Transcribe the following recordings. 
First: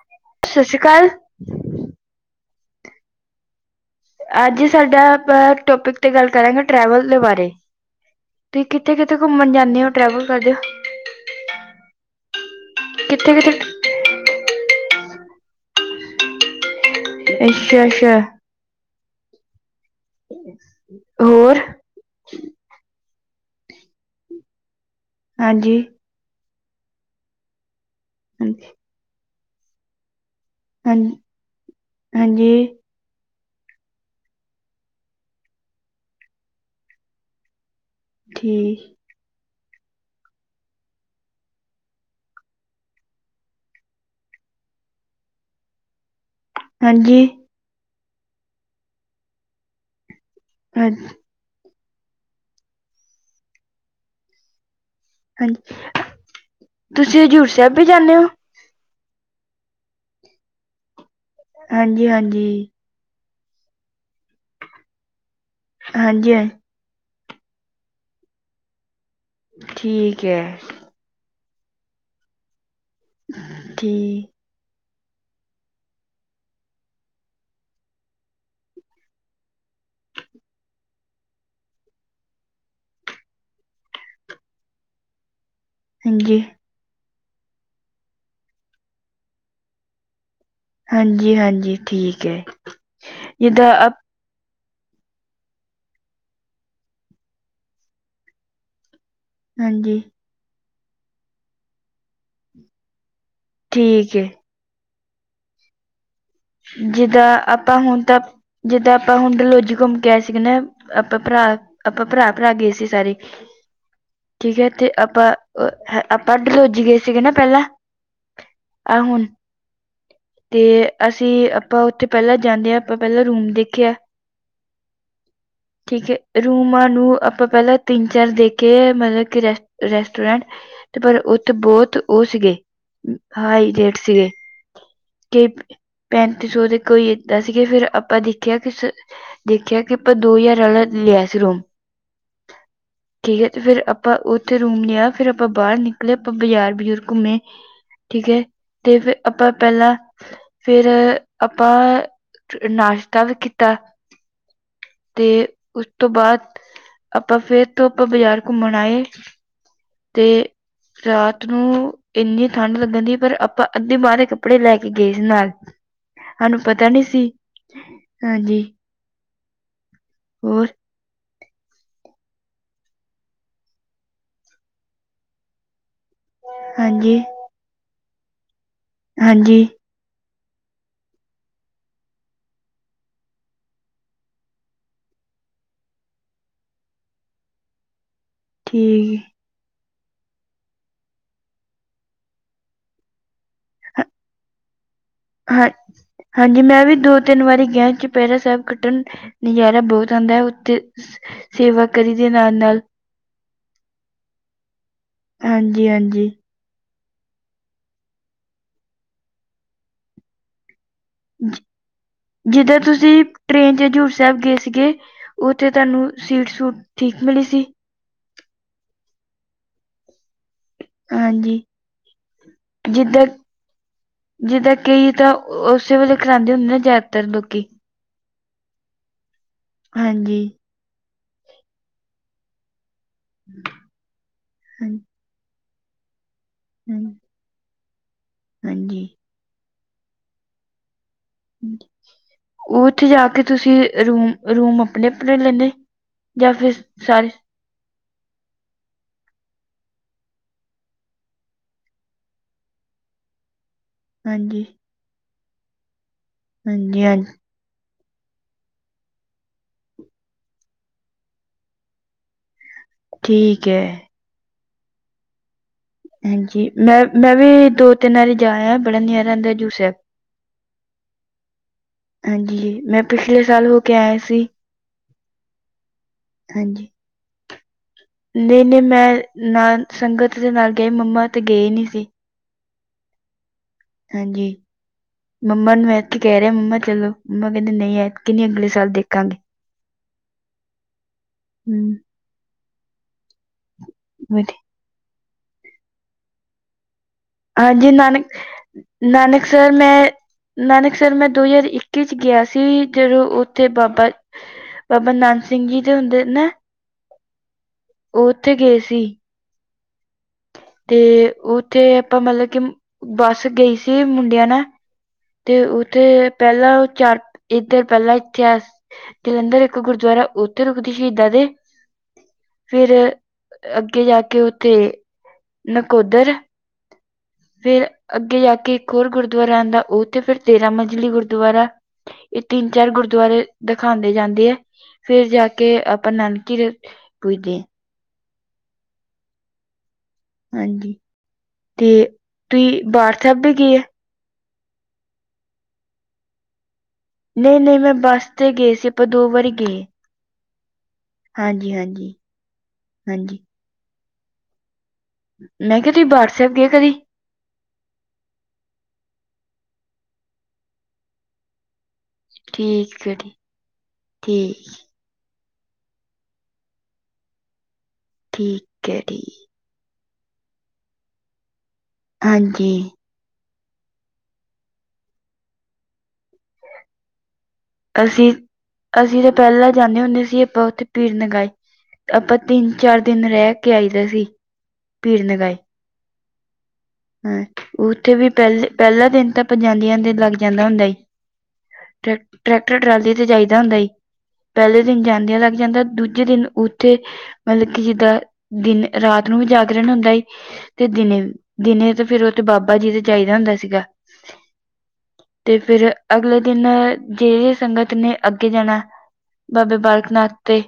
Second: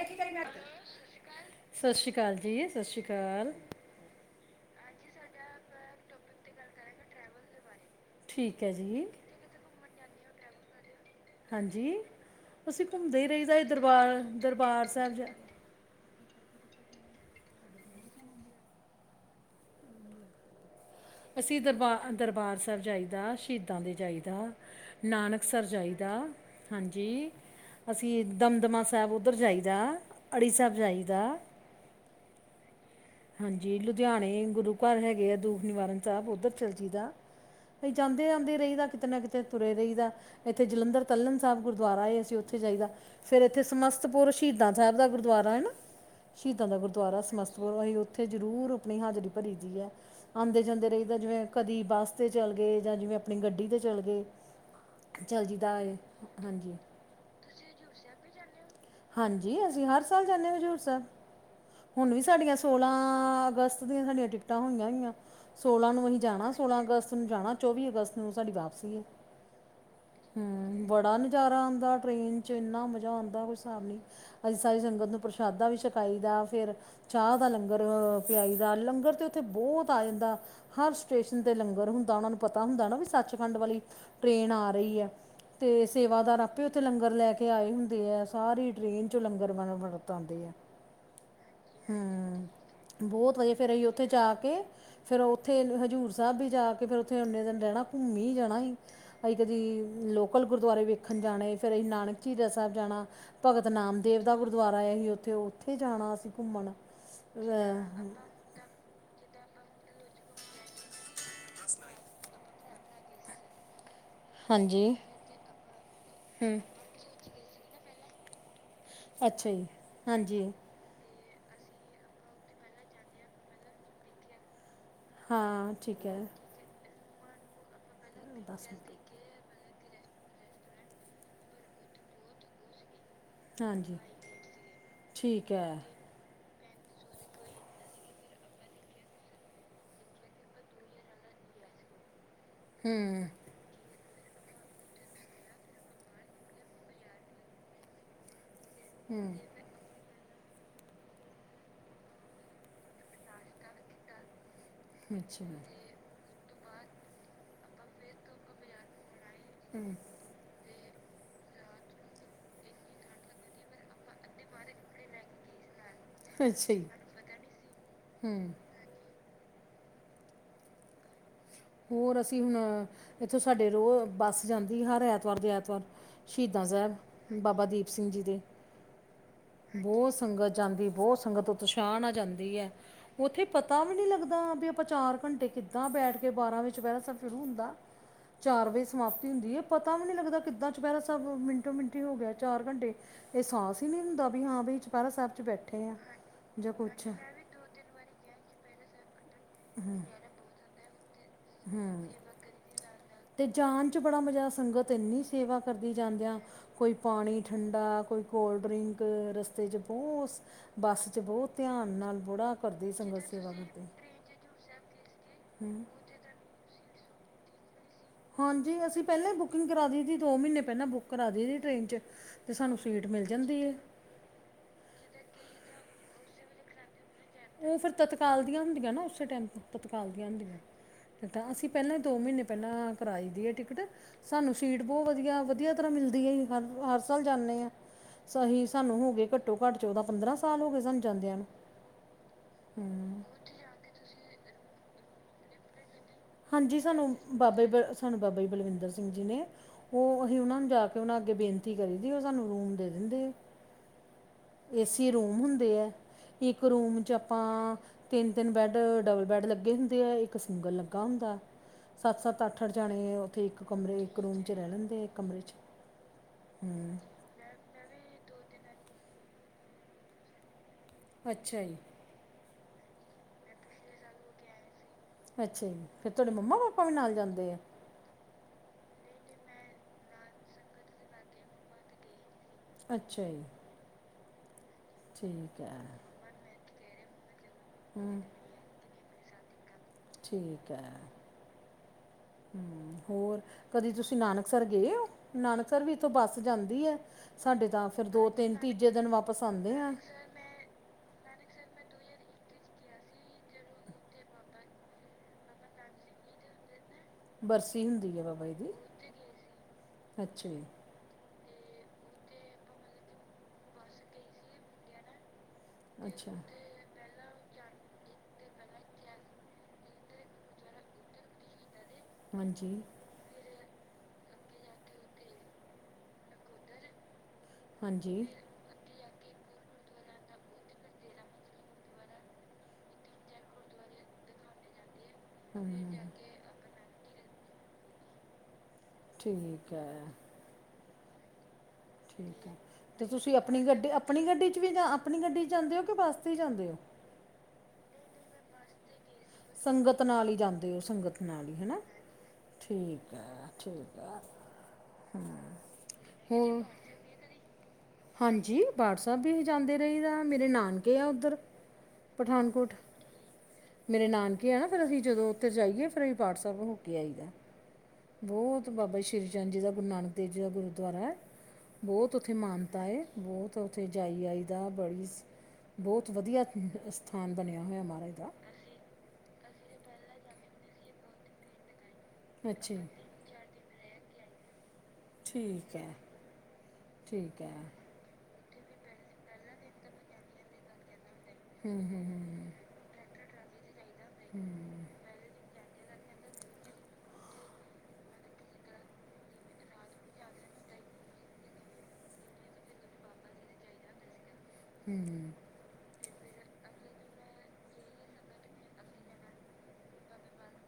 ਇਹ ਕਿ ਕਰੀ ਜਾਂਦਾ ਇਥੇ ਸਤਿ ਸ਼੍ਰੀ ਅਕਾਲ ਸਤਿ ਸ਼੍ਰੀ ਅਕਾਲ ਜੀ, ਸਤਿ ਸ਼੍ਰੀ ਅਕਾਲ। ਅੱਜ ਸਾਡਾ ਟੋਪਿਕ ਤੇ ਗੱਲ ਕਰਾਂਗਾ ਟਰੈਵਲ ਦੇ ਬਾਰੇ। ਠੀਕ ਤੁਸੀ ਹੈ ਜੀ ਕਿੱਥੇ-ਕਿੱਥੇ ਘੁੰਮਣ ਜਾਂਦੇ ਹੋ ਟ੍ਰੈਵਲ ਕਰਦੇ ਹੋ। ਹਾਂਜੀ, ਅਸੀਂ ਘੁੰਮਦੇ ਕਿੱਥੇ ਰਹੀਦਾ ਕਿੱਥੇ ਦਰਬਾਰ-ਦਰਬਾਰ ਸਾਹਿਬ ਜ ਅਛਾੱ-ਅੱਛਾ। ਅਸੀਂ ਦਰਬਾਰ-ਦਰਬਾਰ ਸਾਹਿਬ ਜਾਈਦਾ, ਸ਼ਹੀਦਾਂ ਦੇ ਜਾਈਦਾ। ਨਾਨਕਸਰ ਹਾਂਜੀ ਜਾਈਦਾ ਹਾਂਜੀ, ਅਸੀਂ ਹਾਂਜੀ ਦਮਦਮਾ ਸਾਹਿਬ ਸਾਹਿਬ ਉੱਧਰ ਜਾਈਦਾ, ਅੜੀਸਰ ਸਾਹਿਬ ਹਾਂਜੀ ਜਾਈਦਾ। ਹਾਂਜੀ। ਹਾਂਜੀ, ਲੁਧਿਆਣੇ ਗੁਰੂ ਘਰ ਹੈਗੇ ਆ ਦੂਖ ਨਿਵਾਰਨ ਸਾਹਿਬ ਉੱਧਰ ਚਲੇ ਜਾਈਦਾ। ਅਸੀਂ ਜਾਂਦੇ-ਆਉਦੇ ਠੀਕ ਰਹੀਦਾ ਕਿਤੇ ਨਾ ਕਿਤੇ। ਇੱਥੇ ਤੁਰੇ ਰਹੀ ਦਾ ਇੱਥੇ ਜਲੰਧਰ ਤਲਣ ਸਾਹਿਬ ਗੁਰੂਦੁਆਰਾ ਹੈ, ਅਸੀਂ ਉੱਥੇ ਜਾਈਦਾ। ਫਿਰ ਇੱਥੇ ਸਮਸਤਪੁਰ ਸ਼ਹੀਦਾਂ ਸਾਹਿਬ ਦਾ ਗੁਰੂਦੁਆਰਾ ਹੈ ਨਾ। ਸ਼ਹੀਦਾਂ ਦਾ ਗੁਰੂਦੁਆਰਾ ਹਾਂਜੀ ਸਮਸਤਪੁਰ ਅਸੀਂ ਉੱਥੇ ਜ਼ਰੂਰ ਆਪਣੀ ਹਾਜ਼ਰੀ ਭਰੀ ਦੀ ਹੈ। ਆਉਂਦੇ-ਜਾਂਦੇ ਹਾਂ- ਰਹਿਦਾ ਜਿਵੇਂ ਕਦੀ ਬੱਸ 'ਤੇ ਚਲੇ ਗਏ ਜਾਂ ਜਿਵੇਂ ਆਪਣੀ ਗੱਡੀ 'ਤੇ ਚਲ ਗਏ। ਚਲਜੀ ਦਾ ਹਾਂਜੀ ਹਾਂਜੀ, ਤੁਸੀ ਹਜੂਰ ਸਾਹਿਬ ਵੀ ਜਾਂਦੇ ਹੋ। ਹਾਂਜੀ, ਅਸੀਂ ਹਰ ਸਾਲ ਜਾਂਦੇ ਹਾਂ ਹਜ਼ੂਰ ਸਾਹਿਬ ਹਾਂਜੀ ਹੁਣ ਵੀ ਹਾਂਜੀ ਸਾਡੀਆਂ ਸੋਲਾਂ ਅਗੱਸਤ ਦੀਆਂ ਸਾਡੀਆਂ ਟਿਕਟਾਂ ਹੋਈਆਂ ਹੋਈਆਂ ਸੋਲਾਂ ਨੂੰ ਅਸੀਂ ਹਾਂਜੀ ਹਾਂ- ਜਾਣਾ ਸੋਲਾਂ ਅਗੱਸਤ। ਜਾਣਾ ਚੌਵੀ ਅਗੱਸਤ ਨੂੰ ਸਾਡੀ ਵਾਪਸੀ ਹੈ ਠੀਕ ਹੈ ਹੂੰ ਬੜਾ ਨਜ਼ਾਰਾ ਆਂਦਾ ਟ੍ਰੇਨ ਚ, ਇੰਨਾ ਮਜ਼ਾ ਆਂਦਾ ਕੋਈ ਹਿਸਾਬ ਨਹੀਂ। ਠੀਕ ਅਸੀਂ ਸਾਰੀ ਸੰਗਤ ਨੂੰ ਪ੍ਰਸ਼ਾਦਾ ਵੀ ਛਕਾਈ ਦਾ ਫਿਰ ਚਾਹ ਦਾ ਲੰਗਰ ਖਿਆਈ ਦਾ, ਲੰਗਰ ਤੇ ਉੱਥੇ ਬਹੁਤ ਆ ਜਾਂਦਾ। ਹਰ ਸਟੇਸ਼ਨ ਤੇ ਲੰਗਰ ਹੁੰਦਾ, ਉਹਨਾਂ ਨੂੰ ਪਤਾ ਹੁੰਦਾ ਨਾ ਵੀ ਸੱਚਖੰਡ ਵਾਲੀ ਟ੍ਰੇਨ ਆ ਰਹੀ ਹੈ। ਤੇ ਹਾਂਜੀ ਸੇਵਾਦਾਰ ਆਪਿ ਉ ਤੇ ਲੰਗਰ ਲੈ ਕੇ ਆਏ ਹੁੰਦੇ ਆ, ਸਾਰੀ ਟ੍ਰਰੇਨ ਚੋਂ ਲੰਗਰ ਵਰਤਾਉਂਦੇ ਹੈ। ਹਾਂਜੀ-ਹਾਂਜੀ, ਠੀਕ ਹੈ। ਬਹੁਤ ਵਧੀਆ ਜਿੱਦਾਂ ਫਿਰ ਅਸੀਂ ਅਪ- ਉੱਥੇ ਜਾ ਕੇ ਫਿਰ ਉਥੇ ਹਜ਼ੂਰ ਸਾਹਿਬ ਵੀ ਜਾ ਕੇ ਫਿਰ ਉਥੇ ਓਨੇ ਦਿਨ ਰਹਿਣਾ ਘੁੰਮੀ ਜਾਣਾ ਅਸੀ। ਅਸੀਂ ਕਦੇ ਹਾਂਜੀ ਲੋਕਲ ਗੁਰੂਦੁਆਰੇ ਵੇਖਣ ਜਾਣੇ ਫਿਰ ਅਸੀਂ ਨਾਨਕ ਝੀਰਾ ਸਾਹਿਬ ਜਾਣਾ। ਭਗਤ ਠੀਕ ਨਾਮਦੇਵ ਹੈ ਦਾ ਗੁਰੂਦੁਆਰਾ ਹੈ ਉਥੇ ਉਥੇ ਜਾਣਾ ਅਸੀਂ ਘੁੰਮਣ, ਜਿੱਦਾਂ ਆਪਾਂ ਹੁਣ ਤਾਂ ਜਿੱਦਾਂ ਆਪਾਂ ਹੁਣ ਡਲਹੋਜੀ ਘੁੰਮ ਕੇ ਆਏ ਸੀਗੇ ਨਾ ਅਪਾਂ ਭਰਾ ਅਪਾਂ ਭਰਾ ਭਰਾ ਗਏ ਸੀ ਸਾਰੇ। ਠੀਕ ਹੈ ਹਾਂਜੀ ਤੇ ਆਪਾਂ ਆਪਾਂ ਹੂੰ ਡਲਹੋਜੀ ਗਏ ਸੀਗੇ ਨਾ ਪਹਿਲਾਂ ਐ ਹੁਣ ਅੱਛਾ ਜੀ ਹਾਂਜੀ ਤੇ ਅਸੀਂ ਆਪਾਂ ਉੱਥੇ ਪੈਲਾਂ ਜਾਂਦਯਾ ਆਪਾਂ ਪੈਲਾਂ ਰੂਮ ਦੇਖਿਆ ਹਾਂ ਠੀਕ ਹੈ। ਰੂਮਾਂ ਨੂੰ ਆਪਾਂ ਪੈਲਾਂ ਤਿੰਨ ਚਾਰ ਦਸ ਦੇਖੇ ਮਿੰਟ ਹੈ ਮਤਲੱਬ ਕਿ ਰੈ ਰੈਸਟੋਰੈਂਟ ਤੇ ਪਰ ਉੱਥੇ ਬਹੁਤ ਉਹ ਸੀਗੇ ਹਾਈ ਹਾਂਜੀ ਰੇਟ ਸਿਗੇ ਠੀਕ ਹੈ [unintelligible] ਪੈਂਤੀ ਸੌ ਦੇ ਕੋਈ ਏਦਾਂ ਸੀਗੇ ਫਿਰ ਆਪਾਂ ਦੇਖਿਆ ਕਿਸੇ ਦੇਖਿਆ ਕਿ ਆਪਾਂ ਦੋ ਹਜ਼ਾਰ ਆਲਾ ਲਯਾ ਸੀ ਰੂਂਮ। ਹੂੰ। ਠੀਕ ਹੈ ਤੇ ਫਿਰ ਆਪਾਂ ਉੱਥੇ ਰੂਮ ਲਿਆ ਫਿਰ ਆਪਾਂ ਬਾਹਰ ਨਿਕਲੇ ਆਪਾਂ ਬਾਜ਼ਾਰ ਬਜ਼ੁਰ ਘੁੰਮੇ ਠੀਕ ਹੈ ਤੇ ਫਿਰ ਹੂੰ ਆਪਾਂ ਪਹਿਲਾਂ ਫਿਰ ਆਪਾਂ ਨਾਸ਼ਤਾ ਵੀ ਕੀਤਾ, ਤੇ ਅੱਛਾ ਉਸ ਉਸ ਤੋਂ ਬਾਦ ਆਪਾਂ ਫੇਰ ਤੋਂ ਆਪਾਂ ਬਾਜ਼ਾਰ ਘੁੰਮਣ ਆਏ [unintelligible] ਤੇ ਰਾਤ ਨੂੰ ਇੰਨੀ ਠੰਢ ਲੱਗਣ ਦੀ ਪਰ ਆਪਾਂ ਅੱਧੀ [unintelligible] ਕੱਪੜੇ ਲੈ ਕੇ ਗਏ ਸੀ ਨਾਲ। ਸਾਨੂੰ ਅੱਛਾ ਜੀ ਪਤਾ ਨੀ ਸੀ। ਹੂੰ ਹਾਂਜੀ ਹੋਰ? ਹੋਰ ਅਸੀਂ ਹੁਣ ਇੱਥੋਂ ਸਾਡੇ ਰੋਜ਼ ਬੱਸ ਜਾਂਦੀ ਹਰ ਐਤਵਾਰ ਦੇ ਐਤਵਾਰ। ਸ਼ਹੀਦਾਂ ਹਾਂਜੀ ਸਾਹਿਬ ਬਾਬਾ ਦੀਪ ਸਿੰਘ ਜੀ ਦੇ। ਹਾਂਜੀ। ਬਹੁਤ ਸੰਗਤ ਜਾਂਦੀ ਬਹੁਤ ਸੰਗਤ ਉਤਸ਼ਾਹ ਨਾਲ ਜਾਂਦੀ ਹੈ। ਉੱਥੇ ਪਤਾ ਵੀ ਨੀ ਲੱਗਦਾ ਬਈ ਆਪਾਂ ਚਾਰ ਘੰਟੇ ਕਿੱਦਾਂ ਬੈਠ ਤੇ ਬਾਰਾਂ ਵਜੇ ਦੁਪਹਿਰਾ ਸਾਬ ਸ਼ੁਰੂ ਹੁੰਦਾ ਚਾਰ ਵਜੇ ਸਮਾਪਤੀ ਠੀਕ ਹੁੰਦੀ ਏ। ਪਤਾ ਵੀ ਨੀ ਲੱਗਦਾ ਕਿੱਦਾਂ ਦੁਪਹਿਰਾ ਸਹਿਬ ਮਿੰਟੋ ਮਿੰਟੀ ਹੋ ਗਿਆ ਚਾਰ ਘੰਟੇ ਅਹਸਾਸ ਹੀ ਨਹੀਂ ਹੁੰਦਾ ਬਈ ਹਾਂ ਬਈ ਚੁਪਹਿਰਾ ਸਾਹਿਬ 'ਚ ਹਾਂ ਬੈਠੇ ਆ ਹਾਂਜੀ ਜਾਂ ਮੈਂ ਵੀ ਕੁਛ ਦੋ ਤਿੰਨ ਵਾਰੀ ਗਿਆ ਚੁਪਹਿਰਾ ਸਹਿਬ ਕੱਟਣ ਨਜ਼ਾਰਾ ਬਹੁਤ ਆਂਦਾ ਹੈ ਉੱਥੇ ਸੇਵਾ ਹੂੰ ਕਰੀ ਦੀ ਏ ਨਾਲ- ਨਾਲ। ਤੇ ਜਾਨ ਚ ਬੜਾ ਮਜ਼ਾ ਸੰਗਤ ਇਨੀ ਸੇਵਾ ਹਾਂਜੀ ਕਰਦੀ ਹਾਂਜੀ ਜਾਂਦਿਆਂ ਕੋਈ ਪਾਣੀ ਠੰਡਾ ਕੋਈ ਕੋਲਡ ਡਰਿੰਕ ਰਸਤੇ 'ਚ ਬਹੁਤ ਬੱਸ 'ਚ ਬਹੁਤ ਧਿਆਨ ਨਾਲ ਬੜਾ ਜਦੋਂ ਕਰਦੀ ਸੰਗਤ ਤੁਸੀਂ ਸੇਵਾ ਟ੍ਰੇਨ ਚ ਕਰਦੀ ਹਜ਼ੂਰ ਸਾਹਿਬ ਗਏ ਸੀਗੇ ਉੱਥੇ ਤੂਵਾਨੂ ਸੀਟ ਸੂਟ ਠੀਕ ਮਿਲੀ ਸੀ? ਹਾਂਜੀ ਅਸੀ ਪਹਿਲਾਂ ਈ ਬੁਕਿੰਗ ਕਰਾ ਲੀ ਸੀ ਦੋ ਮਹੀਨੇ ਪਹਿਲਾਂ ਬੁਕ ਬੁੱਕ ਕਰਾ ਦੇਈ ਦੀ ਹਾਂਜੀ ਟ੍ਰਰੇਨ 'ਚ ਤੇ ਸਾਨੂੰ ਸੀਟ ਮਿਲ ਜਿੱਦਾਂ ਜਾਂਦੀ ਏ। ਜਿੱਦਾਂ ਕਈ ਤਾਂ ਉਸੇ ਵੇਲੇ ਕਰਾਂਦੇ ਹੁੰਦੇ ਨਾ ਜਦ ਉ ਫਿਰ ਤਤਕਾਲ ਦੀਆਂ ਹੁੰਦੀਆਂ ਨਾ ਉਸੇ ਟਾਈਮ ਤਤਕਾਲ ਦੀਆਂ ਹਾਂਜੀ ਹੁੰਦੀਆਂ। ਟਿਕਟਾਂ ਅਸੀਂ ਪਹਿਲਾਂ ਦੋ ਮਹੀਨੇ ਪਹਿਲਾਂ ਕਰਾਈ ਦੀ ਏ ਟਿਕਟ ਸਾਨੂੰ ਸੀਟ ਹਾਂਜੀ ਬਹੁਤ ਵਧੀਆ, ਵਧੀਆ ਤਰ੍ਹਾਂ ਮਿਲਦੀ ਏ ਹਰ ਹਰ ਹਾਂਜੀ, ਸਾਲ ਜਾਂਨੇ ਆਂ ਸਹੀ ਸਾਨੂੰ ਹਾਂਜੀ ਹੋ ਗਏ ਘੱਟੋ ਘੱਟ ਚੌਦਾਂ ਪੰਦਰਾਂ ਸਾਲ ਹੋ ਗਏ ਸਾਨੂੰ ਜਾਂਦਿਆਂ ਨੂੰ। ਹੂੰ ਉੱਥੇ ਜਾ ਕੇ ਤੁਸੀ ਰੂਮ-ਰੂਮ ਆਪਣੇ ਆਪਣੇ ਲੈਂਨੇ? ਹਾਂਜੀ ਸਾਨੂੰ ਬਾਬੇ ਸਾਨੂੰ ਬਾਬਾ ਬਲਵਿੰਦਰ ਸਿੰਘ ਜੀ ਨੇ ਉਹ ਅਸੀਂ ਉਹਨਾਂ ਨੂੰ ਜਾ ਕੇ ਉਹਨਾਂ ਅੱਗੇ ਬੇਨਤੀ ਕਰੀ ਦੀ ਏ ਉਹ ਸਾਨੂੰ ਰੂਮ ਦੇ ਦਿੰਦੇ ਹੈ। ਹਾਂਜੀ। ਏਸੀ ਰੂਮ ਹੁੰਦੇ ਹੈ ਇੱਕ ਰੂਮ ਹਾਂਜੀ ਚ ਹਾਂਜੀ ਆਪਾਂ ਤਿੰਨ ਤਿੰਨ ਬੈਡ ਡਬਲ ਬੈਡ ਲੱਗੇੇ ਹੁੰਦੇ ਆ ਇੱਕ ਸਿੰਗਲ ਲੱਗਾ ਹੁੰਦਾ। ਸੱਤ-ਸੱਤ, ਅੱਠ-ਅੱਠ ਜਾਣੇ ਉੱਥੇ ਇੱਕ ਠੀਕ ਹੈ ਕਮਰੇ ਇੱਕ ਰੂਮ 'ਚ ਰਹਿ ਲੈਂਦੇ ਆ ਇੱਕ ਕਮਰੇ 'ਚ। ਹਾਂਜੀ ਹੂੰ ਮੈਂ ਮੈਂ ਵੀ ਦੋ ਤਿੰਨ ਵਾਰੀ ਜਾਇ ਬੜਾ ਨਾਰਾ ਆਉਂਦਾ ਹਜੂਰ ਸਾਹਿਬ। ਅੱਛਾ ਜੀ। ਹਾਂਜੀ ਮੈਂ ਪਿਛਲੇ ਸਾਲ ਹੋ ਕੇ ਆਇਆ ਸੀ। ਅੱਛਾ ਜੀ ਫਿਰ ਤੁਹਾਡੇ ਮੰਮਾ ਪਾਪਾ ਹਾਂਜੀ ਵੀ ਨਾਲ ਜਾਂਦੇ ਆ। ਨਹੀਂ ਨਹੀਂ ਮੈਂ ਨਾਲ ਸੰਗਤ ਦੇ ਨਾਲ ਗਏ ਮੰਮਾ ਤੇ ਗਏ ਨੀ ਸੀ। ਅੱਛਾ ਜੀ, ਹਾਂਜੀ, ਠੀਕ ਮੰਮਾ ਹੈ ਨੂੰ ਮੈਂ ਇੱਥੇ ਕਹਿ ਰਿਹਾ ਮੰਮਾ ਚਲੋ ਮੰਮਾ ਕਹਿੰਦੀ ਨਹੀਂ ਹੂੰ ਐਤਕੀ ਨਾਇਬਅਗਲੇ ਸਾਲ ਦੇਖਾਂਗੇ। ਠੀਕ ਹੈ ਹਮ, ਹੂੰ ਹੋਰ ਕਦੀ ਤੁਸੀਂ। ਤੁਸੀਂ ਨਾਨਕਸਰ ਵਧੀਆ। ਗਏ ਹੋ ਨਾਨਕਸ ਵੀ ਇੱਥੋਂ ਬੱਸ ਜਾਂਦੀ ਐ। ਸਾਡੇ ਤਾਂ ਹਾਂਜੀ ਫਿਰ ਨਾਨਕ ਦੋ ਤਿੰਨ ਤੀਜੇ ਦਿਨ ਵਾਪਿਸ ਆਂਦੇ ਆ। ਨਾਨਕਸ ਮੈਂ ਦੋ ਹਜ਼ਾਰ ਇੱਕੀ ਚ ਗਿਆ ਸੀ ਜਦੋਂ ਉੱਥੇ ਬਾਬਾ ਬਾਬਾ ਨਾਨਕ ਸਿੰਘ ਜੀ ਦੇ ਹੁੰਦੇ ਨਾ। ਨੇ ਬਰਸੀ ਹੁੰਦੀ ਆ ਉਹ ਬਾਬਾ ਉੱਥੇ ਜੀ ਦੀ ਗਏ ਸੀ ਅੱਛਾ ਜੀ। ਤੇ ਉੱਥੇ ਆਪਾਂ ਮਤਲਬ ਕਿ ਬੱਸ ਗਈ ਸੀ ਮੁੰਡਿਆਂ ਨਾਲ। ਤੇ ਉੱਥੇ ਪਹਿਲਾਂ ਚਾਰ ਇੱਧਰ ਪਹਿਲਾਂ ਇਤਹਾਸ ਜਲੰਧਰ ਇੱਕ ਗੁਰਦੁਆਰਾ ਉੱਥੇ ਰੁਕਦੀ ਸ਼ਹੀਦਾਂ ਦੇ ਦੇ ਹਾਂਜੀ ਫਿਰ ਅੱਗੇ ਜਾ ਕੇ ਉੱਥੇ ਨਕੋਦਰ। ਫੇਰ ਹਾਂਜੀ। ਅੱਗੇ ਜਾ ਕੇ ਇੱਕ ਹੋਰ ਗੁਰਦੁਆਰਾ ਆਉਂਦਾ ਉਹ ਤੇ ਫੇਰ ਤੇਰਾ ਮੰਜਲੀ ਗੁਰਦੁਆਰਾ ਇਹ ਤਿੰਨ ਚਾਰ ਗੁਰਦੁਆਰੇ ਦਿਖਾਦੇ ਜਾਂਦੇ ਆ। ਫੇਰ ਜਾ ਕੇ ਹੂੰ, ਆਪਾਂ ਨਾਨਕੀ ਦੇ ਪੁੱਜਦੇ ਆ। ਠੀਕ ਐ। ਹਾਂਜੀ ਤੇ ਠੀਕ ਐ। ਤੁਸੀਂ ਤੇ ਬਾਰ ਤੁਸੀਂ ਸਾਹਿਬ ਵੀ ਆਪਣੀ ਗਏ ਆ। ਗੱਡੀ ਆਪਣੀ ਗੱਡੀ 'ਚ ਵੀ ਜਾਂ ਆਪਣੀ ਗੱਡੀ 'ਚ ਜਾਂਦੇ ਹੋ ਕਿ ਬੱਸ 'ਤੇ ਹੀ ਜਾਂਦੇ ਹੋ। ਨਹੀਂ ਨਹੀਂ ਮੈਂ ਬੱਸ ਤੇ ਗਏ ਸੀ ਆਪਾਂ ਦੋ ਵਾਰੀ ਗਏ। ਤੇ ਨਾਲ ਹੀ ਜਾਂਦੇ ਉਹ ਸੰਗਤ ਨਾਲ ਹੀ ਹਾਂਜੀ ਹੈਨਾ ਹਾਂਜੀ ਠੀਕ ਹਾਂਜੀ ਐ ਠੀਕ ਐ। ਮੈਂ ਕਿਹਾ ਤੁਸੀਂ ਬਾਠ ਸਾਹਿਬ ਹੋਰ ਗਏ ਕਦੀ। ਹਾਂਜੀ ਬਾਠ ਸਾਹਿਬ ਵੀ ਜਾਂਦੇ ਰਹੀਦਾ ਮੇਰੇ ਨਾਨਕੇ ਆ ਉੱਧਰ। ਪਠਾਨਕੋਟ ਠੀਕ ਹੈ ਜੀ ਮੇਰੇ ਨਾਨਕੇ ਆ ਨਾ ਠੀਕ ਫਿਰ ਅਸੀਂ ਜਦੋਂ ਉ ਜਾਈਏ ਫਿਰ ਬਾਠ ਸਾਹਿਬ ਹੋ ਕੇ ਆਈ ਦਾ ਬਹੁਤ ਠੀਕ ਹੈ ਬਾਬਾ ਸ਼੍ਰੀ ਚੰਦ ਜੀ ਦਾ ਗੁਰੂ ਨਾਨਕ [unintelligible] ਗੁਰਦੁਆਰਾ ਬਹੁਤ ਉੱਥੇ ਮਾਨ ਹਾਂਜੀ ਬਹੁਤ ਉੱਥੇ ਜਾਈ ਆਈ ਦਾ ਬਈ ਬਹੁਤ ਵਧੀਆ [inaudible] ਸਥਾਨ ਬਣਿਆ ਹੋਇਆ ਮਹਾਰਾਜ ਦਾ। ਅਸੀਂ ਅਸੀਂ ਤਾਂ ਪਹਿਲਾਂ ਜਾਂਦੇ ਹੁੰਦੇ ਸੀ ਆਪਾਂ ਉੱਥੇ ਪੀੜਨ ਗਏ ਆਪਾਂ ਤਿੰਨ ਅੱਛਾ ਜੀ। ਚਾਰ ਦਿਨ ਰਹਿ ਕੇ ਆਈ ਦਾ ਸੀ। ਪੀਰ ਨਗਾਏ ਠੀਕ ਐ। ਹਾਂ ਉੱਥੇ ਵੀ ਪਹਿਲੇ ਪਹਿਲਾ ਦਿਨ ਤਾਂ ਆਪਾਂ ਨੂੰ ਜਾਂਦੇ ਲੱਗ ਜਾਂਦਾ। ਹੂੰ ਹੂੰ ਟਰੈ- ਹੂੰ, ਟਰੈਕਟਰ ਟਰਾਲੀ ਤੇ ਜਾਈਦਾ ਹੁੰਦਾ। ਪਹਿਲੇ ਦਿਨ ਜਾਂਦਿਆਂ ਲੱਗ ਜਾਂਦਾ ਦੂਜੇ ਦਿਨ ਉੱਥੇ ਮਤਲਬ ਕਿ ਜਿੱਦਾਂ ਦਿਨ ਰਾਤ ਨੂੰ ਵੀ ਜਾਗਰਣ ਹੁੰਦਾ ਤੇ ਦਿਨੇ ਦਿਨੇ ਤੇ ਫੇਰ ਉਹ ਤੇ ਬਾਬਾ ਜੀ ਤੇ ਜਾਈਦਾ ਹੁੰਦਾ ਸੀਗਾ। ਹੂੰ, ਤੇ ਫਿਰ ਅਗਲੇ ਦਿਨ ਜਿਹੜੀ ਸੰਗਤ ਨੇ ਅੱਗੇ ਜਾਣਾ। ਬਾਬ ਬਾਲਕ ਨਾਥ ਤੇ।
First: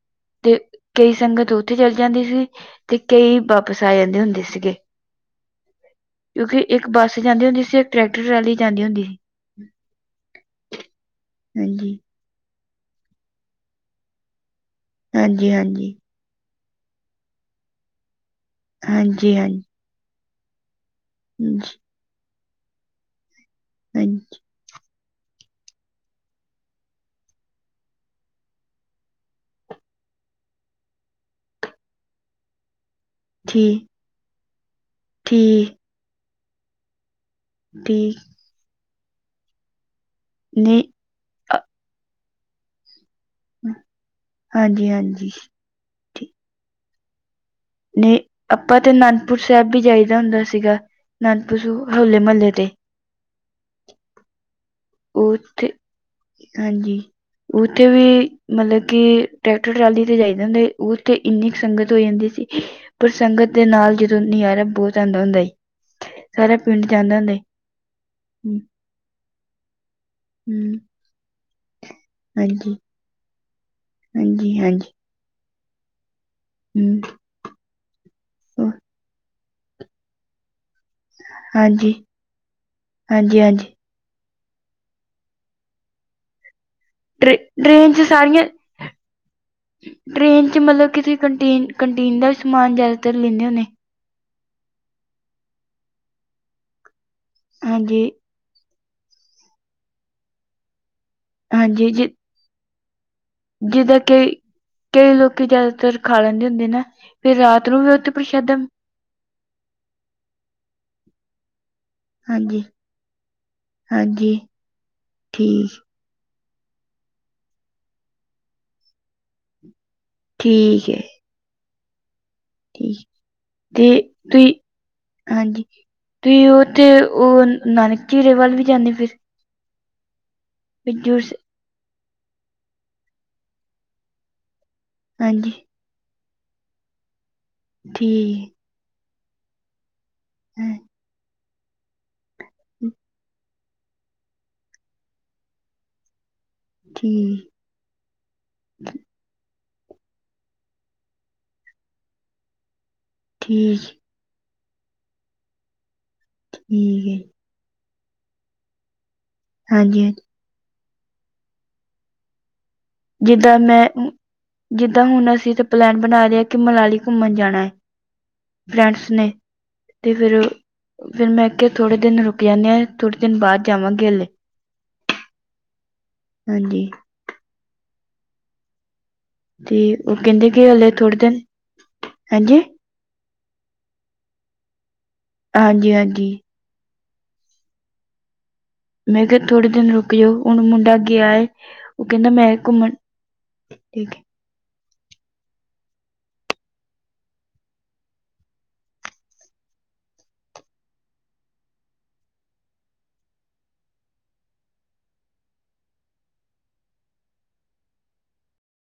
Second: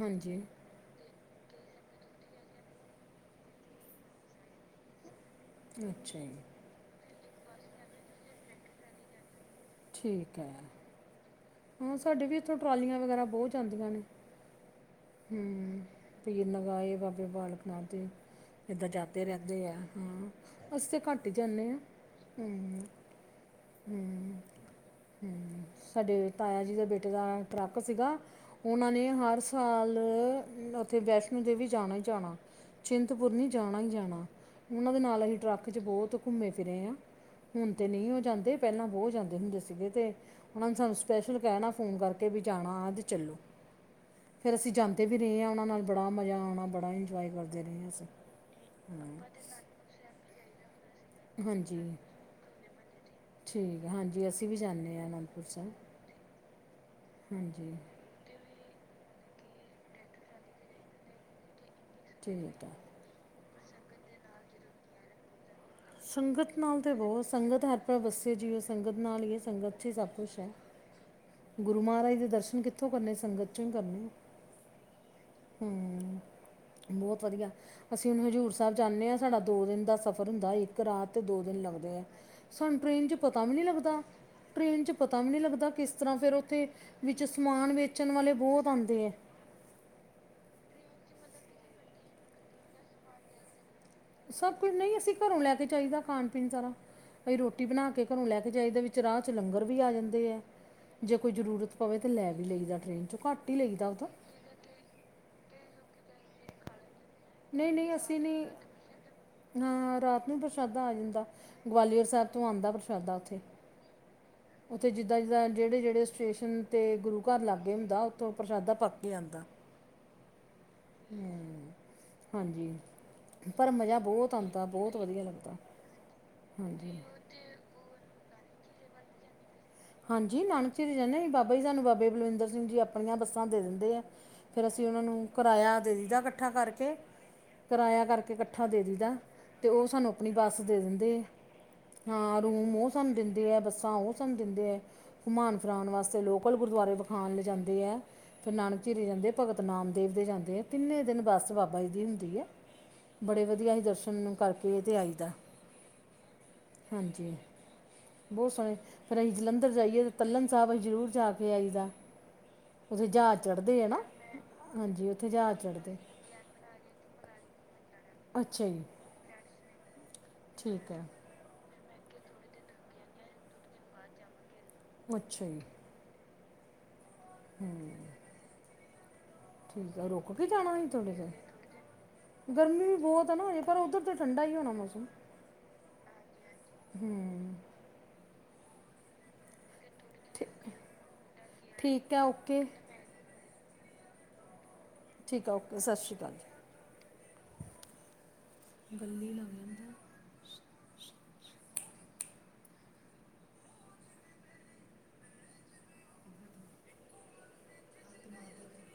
ਹਾਂਜੀ, ਤੇ ਕਈ ਸੰਗਤ ਉੱਥੇ ਚੱਲ ਜਾਂਦੀ ਸੀ ਤੇ ਕਈ ਵਾਪਿਸ ਆ ਜਾਂਦੇ ਹੁੰਦੇ ਸੀਗੇ। ਅੱਛਾ ਜੀ, ਕਿਉਂਕਿ ਇੱਕ ਬੱਸ ਜਾਂਦੀ ਹੁੰਦੀ ਸੀ ਇੱਕ ਟਰੈਕਟਰ ਟਰਾਲੀ ਜਾਂਦੀ ਹੁੰਦੀ ਸੀ। ਠੀਕ ਐ। ਹਾਂ ਹਾਂਜੀ ਸਾਡੇ ਵੀ ਇੱਥੋਂ ਟਰਾਲੀਆਂ ਵਗੈਰਾ ਬਹੁਤ ਜਾਂਦੀਆਂ ਨੇ ਹਾਂਜੀ ਹਮ ਹਾਂਜੀ ਭ ਇਨਾ ਗਏ ਇਹ ਬਾਬੇ ਬਾਲਕ ਨਾਥ ਤੇ ਏਦਾਂ ਜਾਦੇ ਹਾਂਜੀ ਰਹਿੰਦੇ ਆ ਹਮ ਅਸੀਂ ਘੱਟ ਹੀ ਜਾਨੇ ਹਾਂਜੀ ਹਾਂ ਹਮ ਹਾਂਜੀ ਹਮ ਹਮ ਸਾਡੇ ਤਾਇਆ ਜੀ ਦੇ ਬੇਟੇ ਦਾ ਟਰੱਕ ਸੀਗਾ ਉਹਨਾਂ ਨੇ ਹਰ ਸਾਲ ਉੱਥੇ ਵੈਸ਼ਨੋ ਦੇਵੀ ਜਾਣਾ ਹੀ ਜਾਣਾ ਚਿੰਤਪੁਰਨੀ ਜਾਣਾ ਠੀਕ ਹੀ ਜਾਣਾ ਉਹਨਾਂ ਦੇ ਨਾਲ ਅਸੀਂ ਟਰੱਕ ਠੀਕ 'ਚ ਬਹੁਤ ਘੁੰਮੇ ਫਿਰੇ ਹਾਂ ਹੁਣ ਤਾਂ ਨਹੀਂ ਠੀਕ ਓਹ ਜਾਂਦੇ ਪਹਿਲਾਂ ਬਹੁਤ ਜਾਂਦੇ ਹੁੰਦੇ ਸੀਗੇ ਅਤੇ ਨਹੀਂ ਉਹ [unintelligible] ਸਪੈਸ਼ਲ ਕਹਿਣਾ ਫੋਨ ਕਰਕੇ ਵੀ ਜਾਣਾ ਆ ਅਜ ਚੱਲੋ ਅ- ਫਿਰ ਅਸੀਂ ਹਾਂਜੀ ਜਾਂਦੇ ਵੀ ਹਾਂਜੀ ਰਹੇ ਹਾਂ ਉਹਨਾਂ ਨਾਲ ਬੜਾ ਠੀਕ ਮਜ਼ਾ ਆਉਣਾ ਬੜਾ ਇੰਜੋਏ ਕਰਦੇ ਰਹੇ ਅਸੀ ਨਹੀਂ ਆਪਾਂ ਤੇ ਹਾਂ ਅਨੰਦਪੁਰ ਸਾਹਿਬ ਵੀ ਜਾਈਦਾ ਹੁੰਦਾ ਸੀਗਾ ਅਨੰਦਪੁਰ ਹਾਂਜੀ ਹੋਲੇ ਮਹੱਲੇ ਤੇ ਠੀਕ ਹਾਂਜੀ ਅਸੀਂ ਵੀ ਜਾਂਦੇ ਆਂ ਉੱਥੇ ਹਾਂਜੀ ਹਾਂਜੀ ਉੱਥੇ ਵੀ ਮਤਲਬ ਕਿ ਟਰੈਕਟਰ ਟਰਾਲੀ ਤੇ ਜਾਈਦਾ ਹੁੰਦਾ ਉਸਤੇ ਤੇ ਇੰਨੀ ਕੁ ਸੰਗਤ ਹੋ ਜਾਂਦੀ ਸੀ ਠੀਕ ਹੈ ਪਰ ਸੰਗਤ ਦੇ ਨਾਲ ਜਦੋਂ ਨਜਾਰਾ ਬਹੁਤ ਆਉਂਦਾ ਹੁੰਦਾ ਸਾਰਾ ਸੰਗਤ ਨਾਲ ਪਿੰਡ ਤਾਂ ਜਾਂਦਾ ਬਹੁਤ ਹੁੰਦਾ ਸੀ ਸੰਗਤ ਹਰ ਪ੍ਰਭ ਵਸੈ ਹਮ, ਜੀਓ ਸੰਗਤ ਨਾਲ ਹੀ ਹੈ ਸੰਗਤ 'ਚ ਹੀ ਸਭ ਕੁਛ ਹੈ ਹਮ ਗੁਰੂ ਮਹਾਰਾਜ ਦੇ ਦਰਸ਼ਨ ਹਾਂਜੀ ਕਿੱਥੋਂ ਕਰਨੇ ਸੰਗਤ ਚੋਂ ਹੀ ਕਰਨੇ ਹਾਂਜੀ ਹਾਂਜੀ ਹਮ ਹਮ, ਬਹੁਤ ਵਧੀਆ ਅਸੀਂ ਹੁਣ ਹਜ਼ੂਰ ਉਹ, ਸਾਹਿਬ ਜਾਂਦੇ ਹਾਂ ਸਾਡਾ ਦੋ ਦਿਨ ਦਾ ਸਫ਼ਰ ਹੁੰਦਾ ਏ ਇੱਕ ਰਾਤ ਤੇ ਦੋ ਦਿਨ ਹਾਂਜੀ ਲੱਗਦੇ ਆ ਸਾਨੂੰ ਟ੍ਰੇਨ ਚ ਹਾਂਜੀ ਪਤਾ ਵੀ ਨਹੀਂ ਹਾਂਜੀ ਲੱਗਦਾ ਟਰੇੇਨ 'ਚ ਪਤਾ ਵੀ ਨਹੀਂ ਲੱਗਦਾ ਕਿਸ ਤਰ੍ਹਾਂ ਫਿਰ ਉੱਥੇ ਵਿੱਚ ਟਰੇ ਸਮਾਨ ਟ੍ਰੇਨ 'ਚ ਵੇਚਣ ਵਾਲੇ ਸਾਰੀਆਂ ਬਹੁਤ ਆਉਂਦੇ ਹੈ ਟ੍ਰੇਨ ਚ ਮਤਲਬ ਕਿ ਤੁਸੀਂ ਕੰਟੀਨ ਕੰਟੀਨ ਦਾ ਸਮਾਨ ਜ਼ਿਆਦਾਤਰ ਲੈਂਦੇ ਹੁੰਦੇ ਸਭ ਕੁਝ ਨਹੀਂ ਅਸੀਂ ਘਰੋਂ ਲੈ ਕੇ ਜਾਈਦਾ ਖਾਣ ਪੀਣ ਸਾਰਾ ਕੋਈ ਰੋਟੀ ਬਣਾ ਹਾਂਜੀ ਕੇ ਘਰੋਂ ਲੈ ਕੇ ਜਾਈਦਾ ਚ ਰਾਹ ਲੰਗਰ ਵੀ ਆ ਜਾਂਦੇ ਹੈ ਜੇ ਕੋਈ ਜ਼ਰੂਰਤ ਹਾਂਜੀ ਪਵੇ ਜਿ ਤਾਂ ਲੈ ਵੀ ਲਈਦਾ ਟਰੇਨ ਚੋਂ ਘੱਟ ਹੀ ਲਈਦਾ ਉਹ ਜਿੱਦਾਂ ਤਾਂ ਕ ਕਈ ਲੋਕ ਜ਼ਿਆਦਾਤਰ ਖਾ ਲੈਂਦੇ ਹੁੰਦੇ ਨਾ ਫਿਰ ਰਾਤ ਨੂੰ ਵੀ ਉੱਥੇ ਪ੍ਰਸ਼ਾਦਾ ਹ ਰਾਤ ਨੂੰ ਪ੍ਰਸ਼ਾਦਾ ਆ ਜਾਂਦਾ ਗਵਾਲੀਅਰ ਸਾਹਿਬ ਤੋਂ ਹਾਂਜੀ ਆਉਂਦਾ ਪ੍ਰਸ਼ਾਦਾ ਉੱਥੇ ਹਾਂਜੀ ਉੱਥੇ ਜਿੱਦਾਂ ਜਿੱਦਾਂ ਠੀਕ ਜਿਹੜੇ ਜਿਹੜੇ ਸਟੇਸ਼ਨ ਅਤੇ ਗੁਰੂ ਘਰ ਲਾਗੇ ਹੁੰਦਾ ਉੱਥੋਂ ਪ੍ਰਸ਼ਾਦਾ ਪੱਕ ਕੇ ਆਉਂਦਾ ਠੀਕ ਹੈ ਹਮ ਹਾਂਜੀ ਠੀਕ ਪਰ ਮਜ਼ਾ ਤੇ ਬਹੁਤ ਆਉਂਦਾ ਬਹੁਤ ਵਧੀਆ ਲੱਗਦਾ ਤੇ ਉੱਥੇ ਹਾਂਜੀ ਉਹ ਨਾਨਕ ਚੇਰੇ ਵੱਲ ਵੀ ਜਾਂਦੇ ਫਿਰ ਹਾਂਜੀ ਨਾਨਕ ਜ ਜਾਂਦੇ ਹਜ਼ੂਰ ਜੀ ਸ ਬਾਬਾ ਜੀ ਸਾਨੂੰ ਬਾਬੇ ਬਲਵਿੰਦਰ ਸਿੰਘ ਜੀ ਆਪਣੀਆਂ ਬੱਸਾਂ ਦੇ ਦਿੰਦੇ ਆ ਫਿਰ ਅਸੀਂ ਉਹਨਾਂ ਨੂੰ ਹਾਂਜੀ ਕਿਰਾਇਆ ਦੇ ਦਿੱਤਾ ਇਕੱਠਾ ਕਰਕੇ ਕਿਰਾਇਆ ਕਰਕੇ ਇਕੱਠਾ ਠੀਕ ਮੱਠਾ ਦੇ ਦੀਦਾ ਅਤੇ ਉਹ ਸਾਨੂੰ ਆਪਣੀ ਵੱਸ ਹੈ ਦੇ ਹਾਂ, ਦਿੰਦੇ ਹਾਂ ਰੂਮ ਉਹ ਸਾਨੂੰ ਦਿੰਦੇ ਹੈ ਬੱਸਾਂ ਉਹ ਸਾਨੂੰ ਦਿੰਦੇ ਹੈ ਘੁਮਾਣ ਫਿਰਾਉਣ ਵਾਸਤੇ ਲੋਕ ਲ ਗੁਰਦੁਆਰੇ ਵਿਖਾਣ ਲਿਜ ਠੀਕ ਜਾਂਦੇ ਹੈ ਫਿਰ ਨਾਨਕ ਜੀਰੇ ਜਾਂਦੇ ਆ ਭਗਤ ਨਾਮਦੇਵ ਦੇ ਜਾਂਦੇ ਆ ਤਿੰਨੇ ਦਿਨ ਬੱਸ ਬਾਬਾ ਜੀ ਦੀ ਹੁੰਦੀ ਆ ਠੀਕ ਬੜੇ ਵਧੀਆ ਹੀ ਠੀਕ ਦਰਸ਼ਨ ਨੂੰ ਕਰਕੇ ਇਹਦੇ ਆਈ ਦਾ ਹੈ ਜੀ। ਹਾਂਜੀ ਬਹੁਤ ਸੋਹਣੇ ਫਿਰ ਅਸੀਂ ਜਲੰਧਰ ਹਾਂਜੀ ਜਾਈਏ ਹਾਂਜੀ। ਤਲਣ ਸਾਹਿਬ ਅਸੀਂ ਜ਼ਰੂਰ ਜਾ ਕੇ ਪੇਆਈ ਦਾ ਜਿੱਦਾਂ ਮੈਂ ਜਿੱਦਾਂ ਹਾਂਜੀ ਉੱਥੇ ਹੁਣ ਅਸੀਂ ਜਹਾਜ਼ ਚੜ੍ਹਦੇ ਪਲੈਨ ਬਣਾ ਰਹੇ ਹਾਂ ਕਿ ਮਨਾਲੀ ਘੁੰਮਣ ਜਾਣਾ ਹੈ ਅੱਛਾ ਜੀ ਫਰੈਂਡਸ ਨੇ ਤੇ ਫਿਰ ਠੀਕ ਹੈ ਫਿਰ ਮੈਂ ਕੇ ਥੋੜੇ ਦਿਨ ਰੁਕ ਜਾਂਦੇ ਆ ਥੋੜੇ ਦਿਨ ਬਾਅਦ ਜਾਵਾਂਗੇ ਹੱਲਲੇ ਅੱਛਾ ਜੀ ਹਾਂਜੀ ਹਮ ਤੇ ਠੀਕ ਆ ਉਹ ਰੁਕ ਕੇ ਕਹਿੰਦੇ ਕਿ ਜਾਣਾ ਸੀ ਹਲੇ ਥੋੜ੍ਹੇ ਥੋੜੇ ਦਿਨ ਜਿਹੇ ਹਾਂਜੀ ਗਰਮੀ ਵੀ ਬਹੁਤ ਤਾਂ ਨਾ ਹੋ ਜਾ ਪਰ ਉੱਧਰ ਤਾਂ ਠੰਡਾ ਹੀ ਹੋਣਾ ਮੌਸਮ ਹਾਂਜੀ-ਹਾਂਜੀ। ਹੂੰ। ਮੈਂ ਕਿਹਾ, ਥੋੜੇ ਦਿਨ ਰੁਕ ਜਾਓ ਠੀ ਹੁਣ ਮੁੰਡਾ ਗਿਆ ਹੈ ਉਹ ਠੀਕ ਹੈ ਕਹਿੰਦਾ ਮੈਂ ਓਕੇ ਘੁੰਮਣ ਠੀਕ ਹੈ। ਠੀਕ ਆ, ਓਕੇ ਸਤਿ ਸ਼੍ਰੀ ਅਕਾਲ ਜੀ ਗ [unintelligible]